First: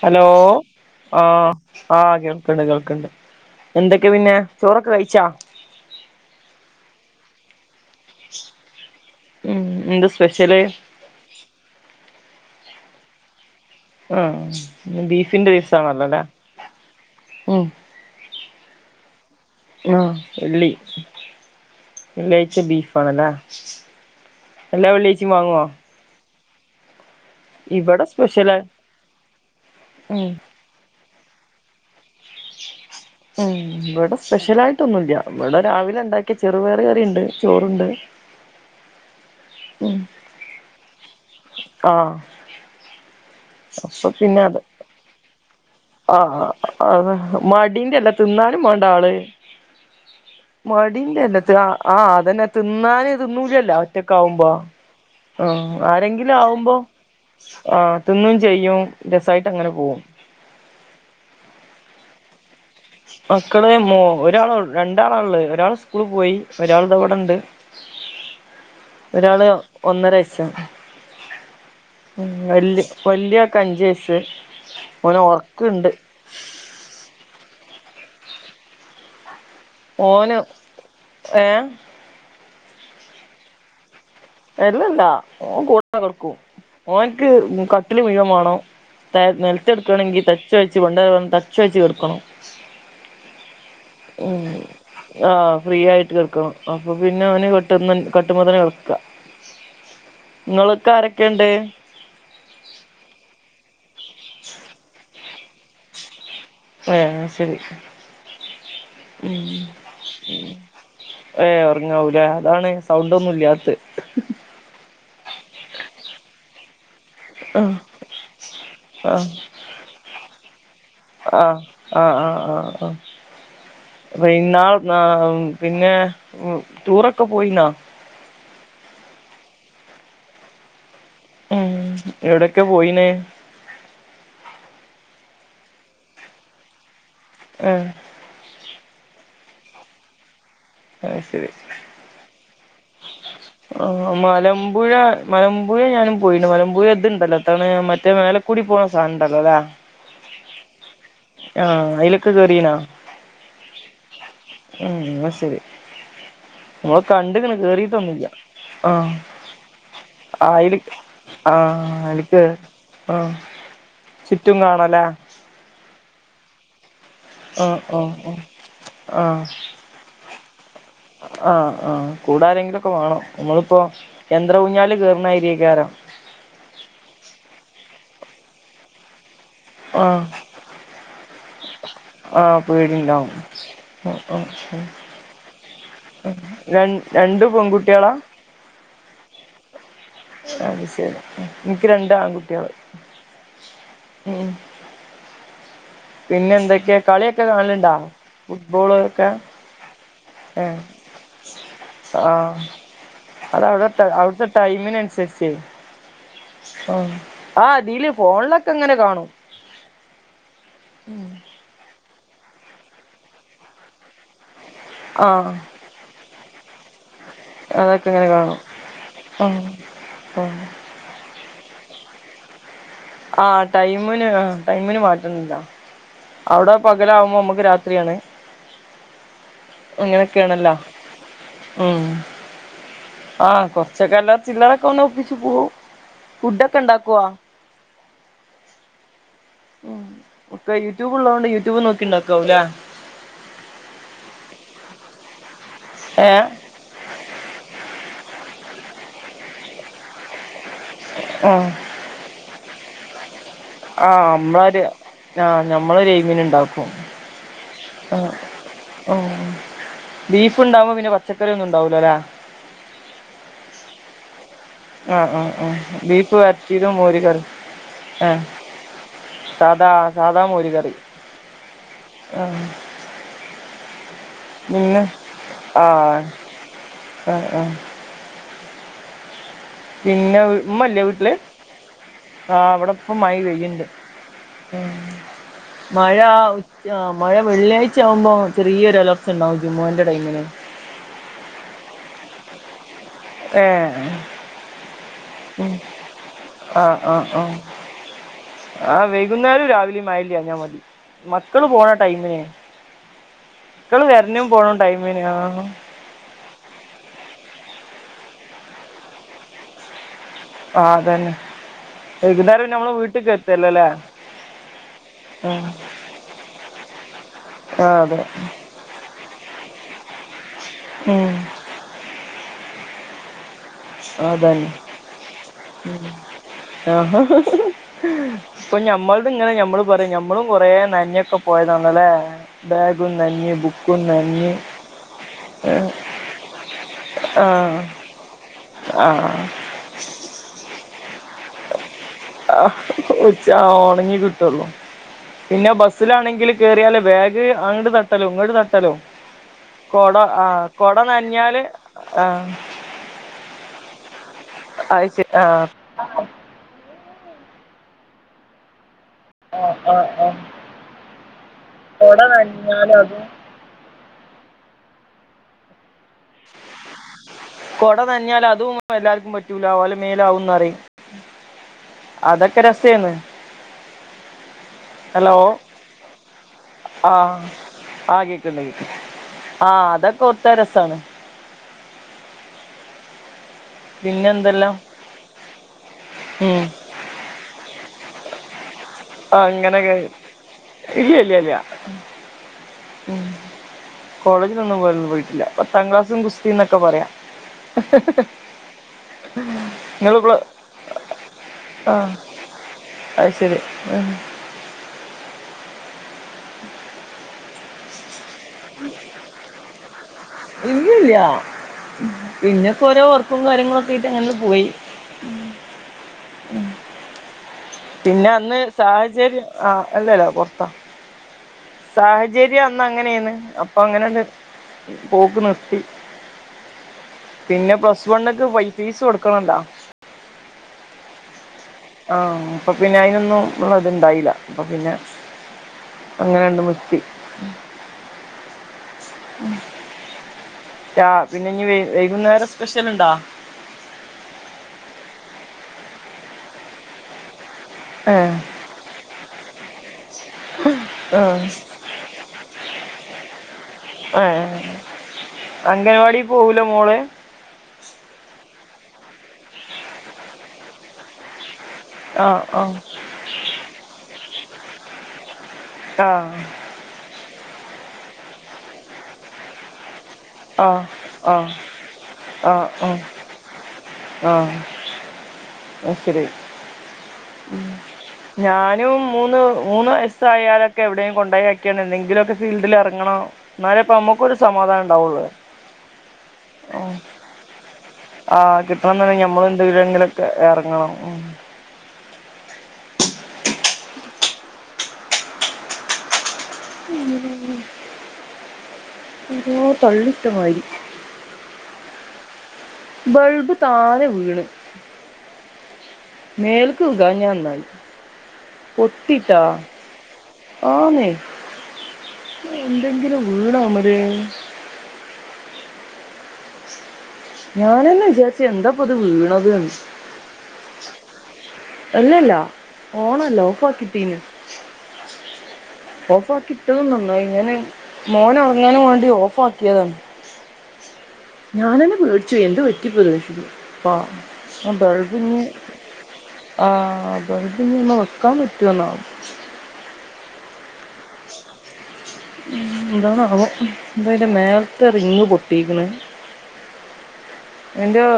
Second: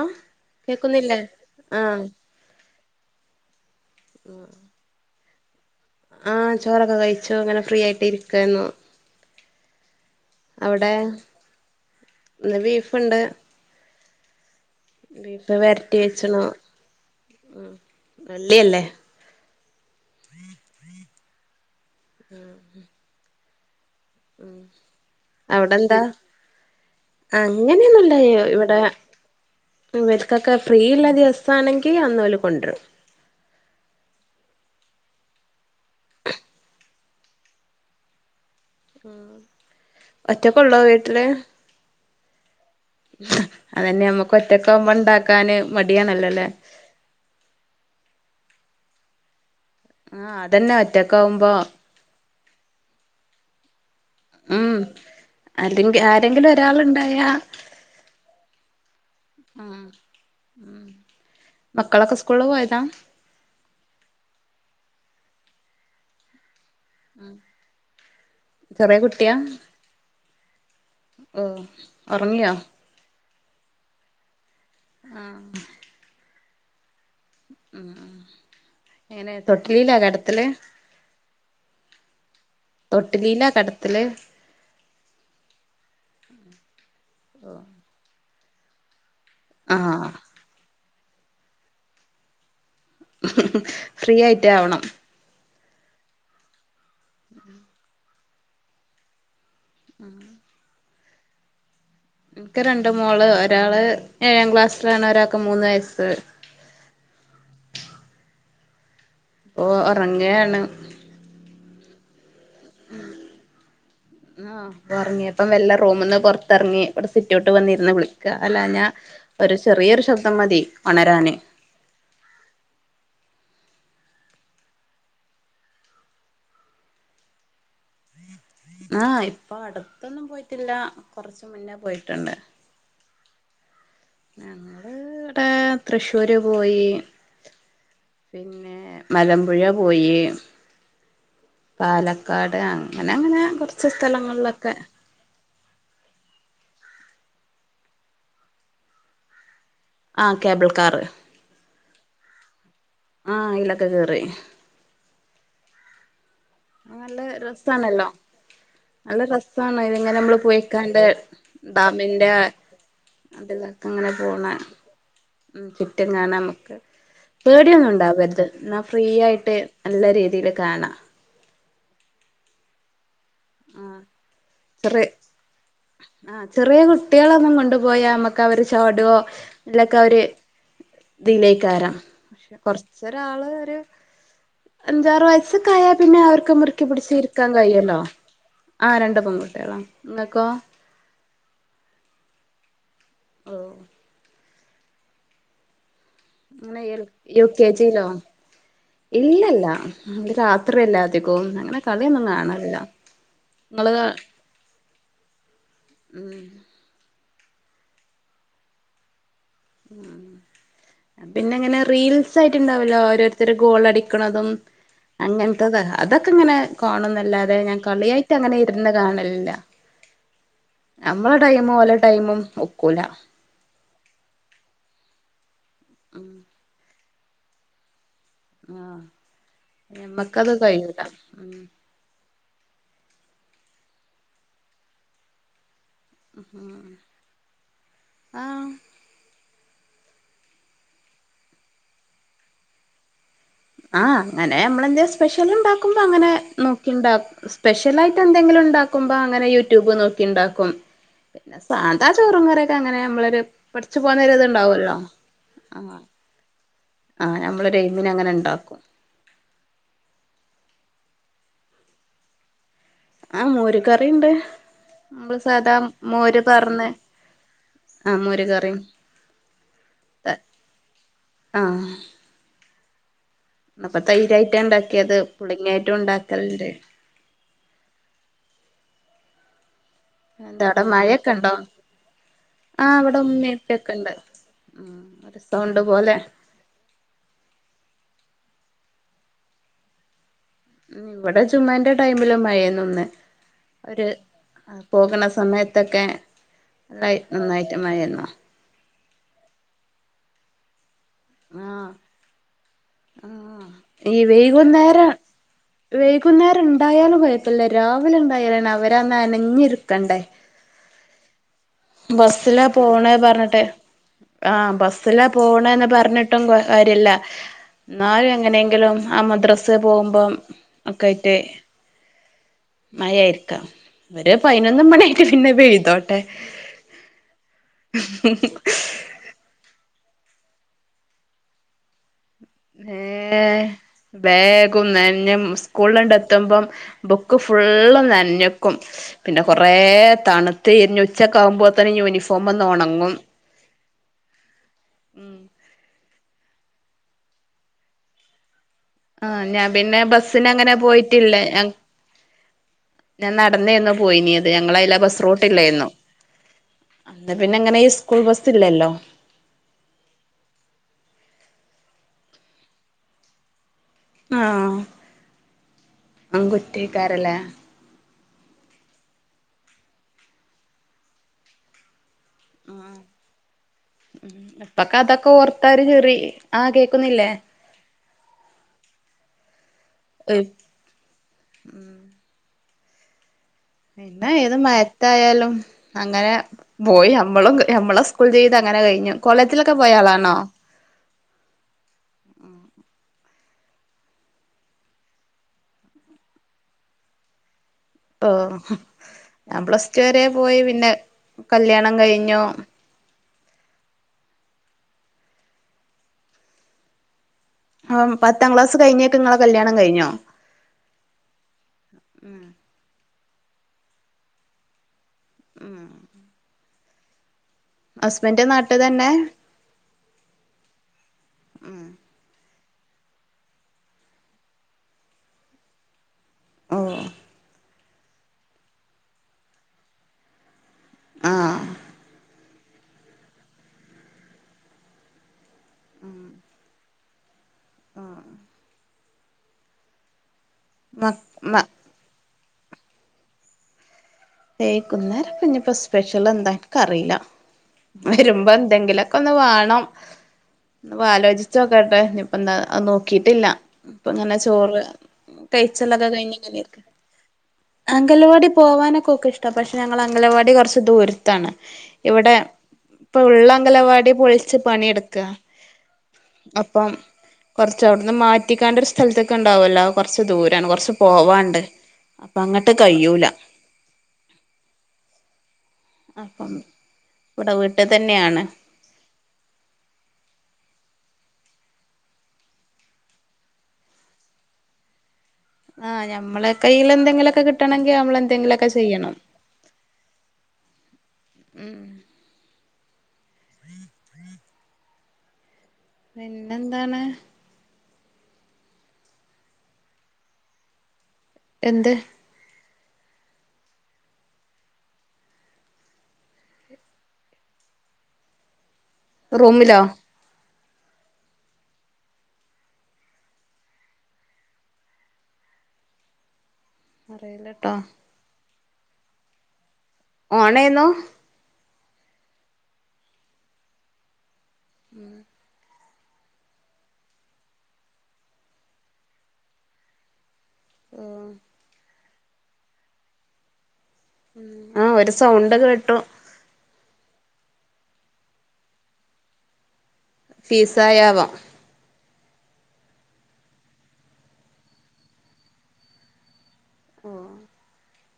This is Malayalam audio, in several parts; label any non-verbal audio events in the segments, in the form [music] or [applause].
ഹലോ കേക്കുന്നില്ലേ ആഹ് ആഹ് കേൾ ക്കണ്ട് കേൾക്കണ്ട് എന്തൊക്കെ പിന്നെ ചോറൊക്കെ കഴിച്ചാ ആഹ് ചോറൊക്കെ കഴിച്ചു അങ്ങനെ ഫ്രീ ആയിട്ട് ഇരിക്കുവാന്നു ഉം എന്ത് സ്പെഷ്യല് അവിടെ ഇന്ന് ബീഫുണ്ട് ആഹ് ബീഫിന്റെ ബീഫ് ദിവസം വരട്ടി ആണല്ലോല്ലേ ഉംഹ് വെള്ളി അല്ലേ ആഹ് വെള്ളി വെള്ളിയാഴ്ച്ച ബീഫ് ആണല്ലേ എല്ലാ വെള്ളിയാഴ്ച്ചയും വാങ്ങുവോ ഇവിടെ അങ്ങനെയൊന്നുംല്ല സ്പെഷ്യല് ഇവിടെ ഉം ഇവർക്കൊക്കെ ഫ്രീ ഉള്ള ദിവസമാണെങ്കിൽ അന്ന് ഓല് കൊണ്ടുവരും ഉം ഇവിടെ സ്പെഷ്യൽ ആയിട്ടൊന്നുമില്ല ഇവിടെ രാവിലെ ഉണ്ടാക്കിയ ചെറുപയറു കറി ഉണ്ട് ചോറുണ്ട് ഉം ഉം ഒറ്റക്കെ ഉള്ളു വീട്ടില് ആഹ് അതന്നെ അപ്പൊ നമ്മുക്ക് പിന്നെ അത് ഒറ്റക്ക് ആവുമ്പോ ഉണ്ടാക്കാന് മടി ആഹ് അതെ മടീന്റെ അല്ല തിന്നാലും വേണ്ടേ ആള് ആഹ് അതന്നെ ഒറ്റക്കാവുമ്പോ മടിന്റെയല്ല ആഹ് അതന്നെ തിന്നാന് തിന്നൂലല്ലോ ഒറ്റക്ക് ആവുമ്പോ ഉം ആഹ് അല്ലെങ്കി ആരെങ്കിലും ആവുമ്പോ ഒരാളുണ്ടായാ ആഹ് തിന്നുവം ചെയ്യും രസമായിട്ട് അങ്ങനെ പോവും ഉം മക്കളൊക്കെ സ്കൂളില് പോയതാ മക്കള് മോ ഒരാളൊ രണ്ടാളൊള്ള് ഒരാള് സ്കൂളി പോയി ഒരാൾ ദേ ഇവടൊണ്ട് ചെറിയ കുട്ടിയാ ഒരാള് ഒന്നരവയസാ ഓ ഉം ഉറങ്ങിയോ വല് വല്യ ആക്ക് അഞ്ച് വയസ് ഓന് ഒറക്കണ്ട് ഉം ഉം എങ്ങനെ തൊട്ടിലിലാ ഓന് കെടത്തല് ഏ തൊട്ടിലിലാ കെടത്തല് എല്ലല്ലാ ഓൻ കൂട കൊടക്കും ഓന്ക്ക് കട്ടില് മൂഴൻ വേണം ത നേലത്ത് ആഹ് കെടക്കാണെങ്കി തച്ച് തച്ച് [unintelligible] കെടക്കണം ഫ്രീ ഉം ആയിട്ട് ആവണം ആഹ് ഫ്രീ ആയിട്ട് കെടക്കണം അപ്പൊ പിന്നെ അവന് കട്ട്ന്ന കട്ടുമ്മ തന്നെ കെടക്കുക ഉം നിങ്ങളൊക്കെ ആരൊക്കെയുണ്ട് എനിക്ക് രണ്ടു മോള് ഒരാള് ഏഴാം ക്ലാസ്സിലാണ് ഒരാക്ക് മൂന്ന് വയസ്സ് ആഹ് ശരി ഓഹ് ഒറങ്ങാണ് ഏഹ് ഒറങ്ങാവൂലേ അതാണ് സൗണ്ട് ഒന്നും ഇല്യാത്ത് ആഹ് ഒറങ്ങിയപ്പം മെല്ലെ റൂമിന്ന് പൊറത്തെറങ്ങി ഇവടെ സിറ്റൗട്ട് ആഹ് വന്നിരുന്ന് വിളിക്കാ അല്ലാഞ്ഞാ ആഹ് ഒരു ചെറിയൊരു ശബ്ദം മതി ഉണരാന് ആഹ് ആഹ് ആഹ് ആഹ് ആഹ് [unintelligible] ഉം പിന്നെ ടൂറൊക്കെ പോയിന്നാ ആഹ് ഇപ്പൊ അടുത്തൊന്നും പോയിട്ടില്ല കൊറച്ച് മുന്നേ ഉം പോയിട്ടൊണ്ട് എവിടൊക്കെ പോയിന് ഞങ്ങള് ഇവടെ തൃശ്ശൂര് പോയി ആഹ് പിന്നെ മലമ്പുഴ പോയി അത് ശരി പാലക്കാട് അങ്ങനെ അങ്ങനെ കൊറച്ച് സ്ഥലങ്ങളിലൊക്കെ മലമ്പുഴെ ഞാനും പോയിണ്ട് മലമ്പുഴ ഇതുണ്ടല്ലോ എന്താണ് മറ്റേ മേലെക്കൂടി പോകണ സാധനംണ്ടല്ലോ ല്ലേ ആഹ് കേബിൾ കാറ് ആഹ് അയിലൊക്കെ കേറീനാ ആഹ് അയിലൊക്കെ കേറി ഉം എന്ന ശരി നമ്മള് നല്ല കണ്ടിക്കണ് രസാണല്ലോ കേറീട്ടൊന്നില്ല ആഹ് നല്ല രസാണ് ഇതിങ്ങനെ നമ്മള് ആയിരിക്കും പോയിക്കാണ്ട് ആഹ് ഡാമിന്റെ [unintelligible] ആഹ് ചുറ്റും കാണാ ല്ലേ ഉം ചുറ്റും കാണാമ്മക്ക് ആഹ് പേടിയൊന്നും ആഹ് ആഹ് ഉണ്ടാവരുത് എന്നാ ഫ്രീ ആഹ് ആയിട്ട് നല്ല രീതിയില് കാണാം ആഹ് ആഹ് കൂടാരെങ്കിലുക്കെ വേണം നമ്മളിപ്പോ യന്ത്ര ചെറിയ ഊഞ്ഞാലില് [unintelligible] ആഹ് ചെറിയ കുട്ടികളൊന്നും കൊണ്ടുപോയാ മ്മക്ക് അവര് ചോടുവോ ഇല്ലൊക്കവര് ആഹ് [unintelligible] പക്ഷെ ആഹ് പേടിണ്ടാവും കൊറച്ചൊരാള് ഒരു ആഹ് ആഹ് ആഹ് അഞ്ചാറു വയസ്സക്കായാ പിന്നെ അവര്ക്ക് ര മുറുക്കി രണ്ട് പിടിച്ചിരിക്കാ കഴിയുവല്ലോ പെൺകുട്ട്യാളാ ആഹ് രണ്ട് പെൺകുട്ടികളാ അത് ശെരി എനിക്ക് രണ്ട് ആൺകുട്ടിയള് ഓഹ് ഉം പിന്നെ എന്തൊക്കെ എൽ കളിയൊക്കെ യുക്കെജി കാണല്ണ്ടാ ലോ ഫുട്ബോള് ഒക്കെ ഇല്ലല്ല അത് ഏഹ് രാത്രി അല്ലേതികോം അങ്ങനെ കളിയൊന്നും ആഹ് കാണാറില്ല അത് അവിടെ അവിടുത്തെ ടൈമിനനുസരിച്ച് ഉം അപ്പം ആ ഇതില് ഫോണിലൊക്കെ ഇങ്ങനെ കാണും പിന്നെങ്ങനെ റീൽസ് സായിട്ടുണ്ടാവല്ലോ ഓരോരുത്തര് ഗോൾടിക്കുന്നതും ആഹ് അങ്ങനത്തത അതൊക്കെ ഇങ്ങനെ കാണുന്നല്ലാതെ ഞാൻ അതൊക്കെ ഇങ്ങനെ കളിയായിട്ട് കാണും അങ്ങനെ ഇരുന്ന് കാണലില്ല ആഹ് ആഹ് നമ്മളെ ടൈമും ഓല ടൈമും ഒക്കൂല ആഹ് ടൈമിന് ആ ടൈമിന് മാറ്റുന്നില്ല അവ്ടെ പകലാവുമ്പോ നമക്ക് രാത്രിയാണ് ആഹ് നമ്മക്കത് കഴിയൂല മം ആഹ് കൊറച്ചക്ക അല്ലറ ചില്ലറക്കൊന്ന് ഒപ്പിച്ചു പോവും ഫുഡൊക്കെ ഉണ്ടാക്കുവോ ആഹ് മം ഒക്കെ യൂട്യൂബ് ഉള്ളത് കൊണ്ട് യൂട്യൂബ് നോക്കിണ്ടാക്കാവുംല്ലേ ആഹ് അങ്ങനെ നമ്മളെന്തെ സ്പെഷ്യൽ ഉണ്ടാക്കുമ്പോ അങ്ങനെ ഏഹ് നോക്കിണ്ട സ്പെഷ്യൽ ആയിട്ട് എന്തെങ്കിലും ഉണ്ടാക്കുമ്പോ അങ്ങനെ യൂട്യൂബ് നോക്കി ഉണ്ടാക്കും പിന്നെ ആഹ് സാധ ചോറും കറിയൊക്കെങ്ങനെ നമ്മളരു ആഹ് നമ്മളൊരു ആഹ് നമ്മളൊ എയ്മീന് ഉണ്ടാക്കും ആഹ് നമ്മള്ര് എയ്മിന അങ്ങനെ ഉണ്ടാക്കും ഓഹ് ബീഫ് ഉണ്ടാവുമോ പിന്നെ പച്ചക്കറി ഒന്നും ഉണ്ടാവലോ അല്ലേ ആഹ് മോര് കറിയുണ്ട് ആഹ് ആഹ് ആ ബീഫ് പാർന്ന് വരറ്റിയതും മോരി കറി ആ ആഹ് മോര് കറിം സാധാ സാദാ മോര കറി ആ ആഹ് പ്പ തൈരായിട്ടാ പിന്നെ ഉണ്ടാക്കിയത് പുളിങ്ങിയായിട്ടും ഉണ്ടാക്കലേ മം മം പിന്നെ എന്താ അവിടെ ഉമ്മല്ലേ മഴയൊക്കെ വീട്ടില് ഉണ്ടോ ആ അവിടെപ്പ ഇവിടെ മഴ ഉമ്മേം പെയ്ണ്ട് ഉപ്പയൊക്കെണ്ട് ഉം ഒരു സൗണ്ട് പോലെ മഴ ആ മഴ വെള്ളിയാഴ്ച ആകുമ്പോ ചെറിയ ഒരുരലർച്ചണ്ടാവും ജുമ്അന്റെ ടൈമിന് ഇവിടെ ജുമ്അന്റെ ടൈമില് മഴേന്നൊന്ന് ഒരു ഏഹ് പോകണ സമയത്തൊക്കെ നല്ല നന്നായിട്ടമായിരുന്നു ആ വൈകുന്നേരം രാവിലെയും മയഇല്ലാഞ്ഞമതി മക്കള് പോണ ടൈമിനെ ആഹ് മക്കള് ഈ വരണും പോണ വൈകുന്നേരം ടൈമിന് ആഹ് വൈകുന്നേരം ഉണ്ടായാലും കുഴപ്പില്ല രാവിലെ ഉണ്ടായാലാണ് അവരന്ന് നനഞ്ഞിരുരിക്കണ്ടേ ആഹ് അതന്നെ വൈകുന്നേരം ബസ്സിലാ പിന്നെ നമ്മള് പോണ വീട്ടിക്ക് പറഞ്ഞിട്ടെ എത്തല്ലോല്ലേ ആഹ് ബസ്സില ഉം പോണന്ന് പറഞ്ഞിട്ടും കാര്യല്ല ആഹ് അതെ എന്നാലും എങ്ങനെയെങ്കിലും ആ മദ്രസ് പോകുമ്പം ഉം ഒക്കൊയിട്ടേ മഴായിരിക്കാം ഒരു അതന്നെ പതിനൊന്ന് മണിയായിട്ട് പിന്നെ പെയ്തോട്ടെ ആഹ് ഇപ്പൊ ഞമ്മൾ അങ്ങനെ മ്മള് പറയും ഞമ്മളും അപ്പം ഇങ്ങനെ ഞമ്മളും പറയാ ഞമ്മളും കൊറേ നനഞ്ഞയൊക്കെ പോയതാണല്ലേ ബാഗും നനഞ് ഏഹ് ബുക്കും നനഞ്ഞ് ബാഗും നെനഞ്ഞും സ്കൂളിൽണ്ട് എത്തുമ്പം ബുക്ക് ആഹ് ഫുള്ള് നനഞ്ഞ ക്കും പിന്നെ കൊറേ തണുത്ത് ഇരിഞ്ഞ ഉച്ചക്ക ആകുമ്പോ തന്നെ യൂഫോ ആഹ് ഉച്ച ഉണങ്ങി കിട്ടുള്ളൂ പിന്നെ ബ സിലാണെങ്കിൽ കയറിയാല് ബാഗ് അങ്ങട്ട് തട്ടലും അങ്ങോട്ട് തട്ടലും ഹലോ, ആഹ് ഞാൻ പിന്നെ കൊട ആ, ബസ്സിന് അങ്ങനെ കൊട പോയിട്ടില്ല നനഞ്ഞാല് ഞാൻ ആ. ഞാൻ നടന്നന്നും പോയിനീത് ഞങ്ങള അതിലെ അത് ബസ് ശരി റൂ ആഹ് ട്ടില്ലായിരുന്നു. അന്ന് പിന്നെ ഇങ്ങനെ ഈ സ്കൂൾ ബസ് ഇല്ലല്ലോ. ആ, ആ, ആ. കുട നനഞ്ഞാൽ അത് ആ, അതും കുറ്റകാരം ലെ. കുട ന ന്നഞ്ഞാൽ അതൊന്നും എല്ലാർക്കും പറ്റൂല. ഓലെ മേലാവുംന്ന് പറയും. അതൊക്കെ രസനും. ഇപ്പൊക്കെ അതൊക്കെ ഓർത്താൽ ഒരു ചിരി ആ, കേക്കുന്നില്ലേ. ആ, കേക്കുന്നുണ്ട്.. ആ, അതൊക്കെ ഓർത്ത രസമാണ്. ഉം [inaudible] പിന്നെ ഏത് മഴ ത്തായാലും അങ്ങനെ ഉം പോയി നമ്മളും നമ്മളെ സ്കൂൾ സ്കൂൾ ജീവിതം അങ്ങനെ കഴിഞ്ഞു. കോളേജിലൊക്കെ അങ്ങനെയൊക്കെ പോയാളാണോ? ഇല്ല ഇല്ല ഇല്ല [unintelligible] കോളേജിൽന്നും പോ പോയിട്ടില്ല. പത്താം ക്ലാസ്സും ഗുസ്ത്തി എന്നൊക്കെ പറയാം. ഓ, ഞാൻ പ്ലസ് ടു നിങ്ങള് വരെ പ്ല പോയി. പിന്നെ കല്യാണം ആഹ് കഴിഞ്ഞു അത് ശരി. പത്താം ക്ലാസ് കഴിഞ്ഞേക്ക് നിങ്ങളെ കല്യാണം കഴിഞ്ഞോ? ഇല്ലല്ല. പിന്നക്കെ ഓരോ വർക്കും കാര്യങ്ങള ഒക്കെ ഇട്ട് അങ്ങനെ പോയി. ഉം. പിന്നെ അന്ന് നാട്ട് തന്നെ സാഹചര്യം. ആ, അല്ലല്ല പൊർത്താ. സാഹചര്യം അന്ന് അങ്ങനെണ്. അപ്പൊ അങ്ങനട് പോക്ക് ന്നിർത്തി. ഓ പിന്നെ പ്ലസ് വണ്ക്ക് പോയി. ‌ ഫീസ് കൊട്ക്ക്ണോ ലോ? ആ. ആ, അപ്പൊ പിന്നെ അയ്നൊന്നുംള്ള ഇത്ണ്ടായില, അപ്പൊ പിന്നെ അങ്ങനെണ്ട് നിർത്തി. അ. റ്റാ മ പിന്നെ മ ഇഞ്ഞി വൈകുന്നേര സ്പെഷലുണ്ടോ? വൈകുന്നേരപ്പഞ്ഞിപ്പോ സ്പെഷൽ എന്താ ഇക്ക് അറീല. ഏഹ് വെരുമ്പോ എന്തെങ്കിലൊക്കെ ഒന്ന് വാണം. ആഹ് ആലോചിച്ചു നോക്കെട്ടേ ഞ്ഞിപ്പെന്താ നോ ക്കിട്ടില്ല ഇപ്പ ഇങ്ങനെ ഏഹ് ചോറ് കഴിച്ചണത് അംഗൻവാടി കഴിഞ് ഇങ്ങനെ പോവൂലെ ഇരിക്ക.. മോള് അംഗലവാടി പോവാനൊക്കെ ഒക്കെ ഇഷ്ട. പക്ഷേ ഞങ്ങളെ അംഗലവാടി കൊർച്ച് ദൂരത്താണ്. ഇവ്ടെ ആഹ് ആഹ് ഇപ്പള്ള അംഗലവാടി പൊളിച്ച് പണിട്ക്കാ. ആ. ഇപ്പം കോർച് അവിടെ നിന്ന് മാറ്റിക്കാണ്ട് ഒര് സ്ഥലത്ത് ക്ക്‌ ഇണ്ടാവല്ലോ. കൊർച്ച് ആഹ് ദൂരാണ്. ആഹ് കൊർച്ച് ആഹ് പോവാണ്ട്. അപ്പ അങ്ങട്ട് കയ്യൂല. ഓ. അപ്പം. [inaudible] തന്നെയാണ് ഞാൻ ഞാനും മൂന്ന് മൂന്ന് വയസ്സായലൊക്കെ എവിടെങ്കിലും കൊണ്ടെയാക്കിണ്ട്, എന്തെങ്ക്‌ലൊക്കെ ഫീൽഡിൽ എർങ്ങണം. ഇന്നലെ ഇപ്പ അമ്മക്കൊരു സമാധാനം ണ്ടാവൊള്ളു.. ആ, ഞമ്മളെ കയ്യിലെന്തെങ്കി ലൊക്കെ കിട്ടണങ്കി നമ്മൾ. ആ, എന്തെങ്കിലുമൊക്കെ കിട്ടണം ചെയ്യണം ന്നെട്ങ്കി ഞമ്മൾ എന്തെങ്ക്‌ലൊക്കെ എർങ്ങണം. പിന്നെന്താ? [inaudible] അരോ തള്ളിട്ടമാരീ. എന്ത്? ബൾബ് താനെ വീണ്. മേൽക്ക് വീഴാഞ്ഞ നന്നായി പൊട്ടിട്ടോ. റൂമിലോ ആന്നെ ഇഞ എന്തെങ്ക്‌ലും വീണോ അയ്മല്. അറിയില്ലട്ടോ ഞാൻതന്നെ വിചാര്ച് എന്താപ്പ്ത് വീണത് ന്ന്. ഓണെരുന്നൊ അല്ലല്ല ഓണല്ല ഓഫാക്കിട്ടീന്. ഉം. ഓഫാക്കിട്ടതും നന്നായി ഞാന് മോനൊർങ്ങാന് മാണ്ടി ഓഫാക്കിയതാണ്. ആഹ് ഞാനന്നെ പേട്ച്ചോയി എന്ത്പ്പറ്റിപ്പത് ബ അ ആഹ് ഒരു ബൾബ്ഞ് സൗണ്ട് കേട്ടു ആഹ് ബൾബ്ഞ്ഞി അയ്മെ വെക്കാൻ പറ്റൊന്നാവോ? പിസായാവാം ന്താന്നാവോ ന്തായാലും മേലത്തെ റിങ്ങ് പൊട്ടിക്ക്ണ്. ആഹ് എന്ത്യയോ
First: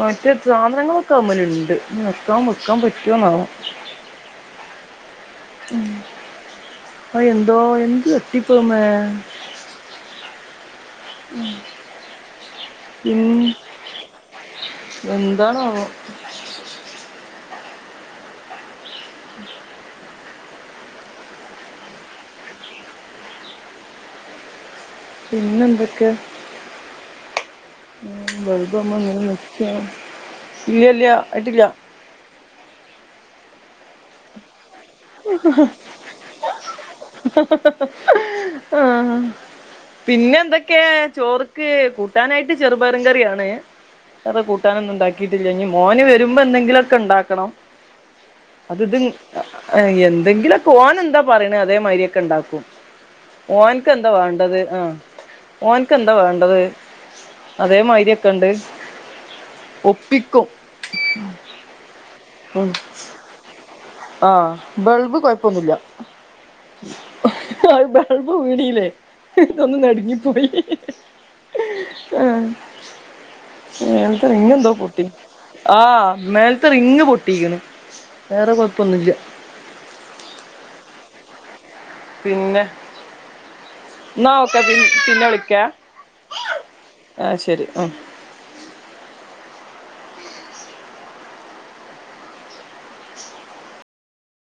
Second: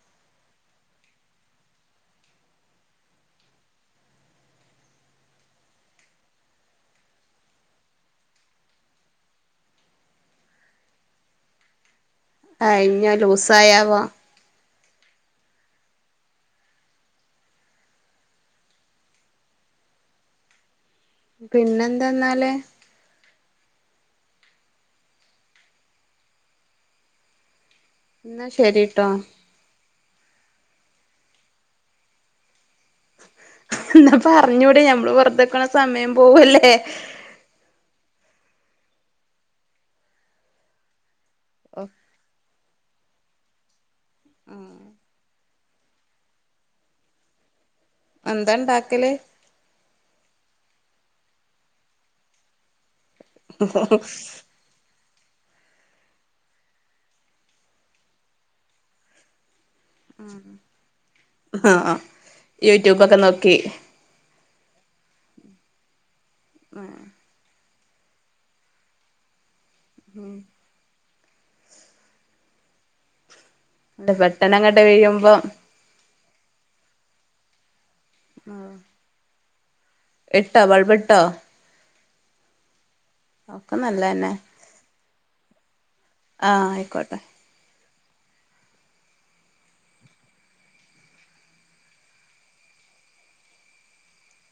മറ്റേ സാധനങ്ങളൊക്കെ അയ്മ്മല്ണ്ട് ഇഞ്ഞി വെക്കാം വെക്കാം പറ്റൊന്നാവോ? ഉം അയ്എന്തോ എന്ത് തട്ടിപ്പ അയമെ. ഉം. ആഹ് ഇഞ ലൂസ് ആയാവാം എന്താണാവോ? പിന്നെന്താന്നാല്. പിന്നെ എന്തക്കെ ഉം എന്നാ ബൾബവ്മ്പോ ശരിട്ടോ ഇങ്ങനെ നിക് ഉം ഇല്ല ഇല്ല്യ അയ്ട്ട്ല്ലാ. എന്നാ പറഞ്ഞൂടെ നമ്മള് വെറുതെക്കണ സമയം പോവല്ലേ ആ പിന്നെ എന്തൊക്കെയ ചോറ് കൂട്ടാനായിട്ട് ചെറുപയറും കറിയാണ് വേറെ കൂട്ടാനൊന്നും ഉണ്ടാക്കിട്ടില്ല ഇനി മോന് വരുമ്പോ എന്തെങ്കിലുമൊക്കെ ഉണ്ടാക്കണം എന്താ അത് ഇത് ഇണ്ടാക്കല് എന്തെങ്കിലൊക്കെ ഓൻ എന്താ പറയണ അതേ മാരിയൊക്കെ ഉണ്ടാക്കും ഓൻക്ക് എന്താ വേണ്ടത് ആഹ ഓനക്ക് എന്താ വേണ്ടത് അതേ മാരി ഒക്കെ ഇണ്ട് ഉപ് ആ യൂട്യൂബൊക്കെ നോക്കി ആഹ ബൾബ് കൊഴപ്പൊന്നുമില്ല ആ ബൾബ് വീണീല്ലേ ഒന്ന് നടുങ്ങിപ്പോയി ആഹ അല്ല അയ്നത്ത പെട്ടെന്ന് റിങ്ങെന്തോ അങ്ങട്ട് പൊട്ടി വീഴുമ്പം ആ മേലത്തെ റിങ്ങ് പൊട്ടിരിക്കുന്നു വേറെ കുഴപ്പൊന്നുമില്ല ഇട്ടാ ബൾബ് ഇട്ടാ പിന്നെ ഒക്കെ നല്ലതന്നെ [unintelligible] പിന്നെ വിളിക്കാ ആഹ ആയിക്കോട്ടെ അയ് ശരി ആഹ്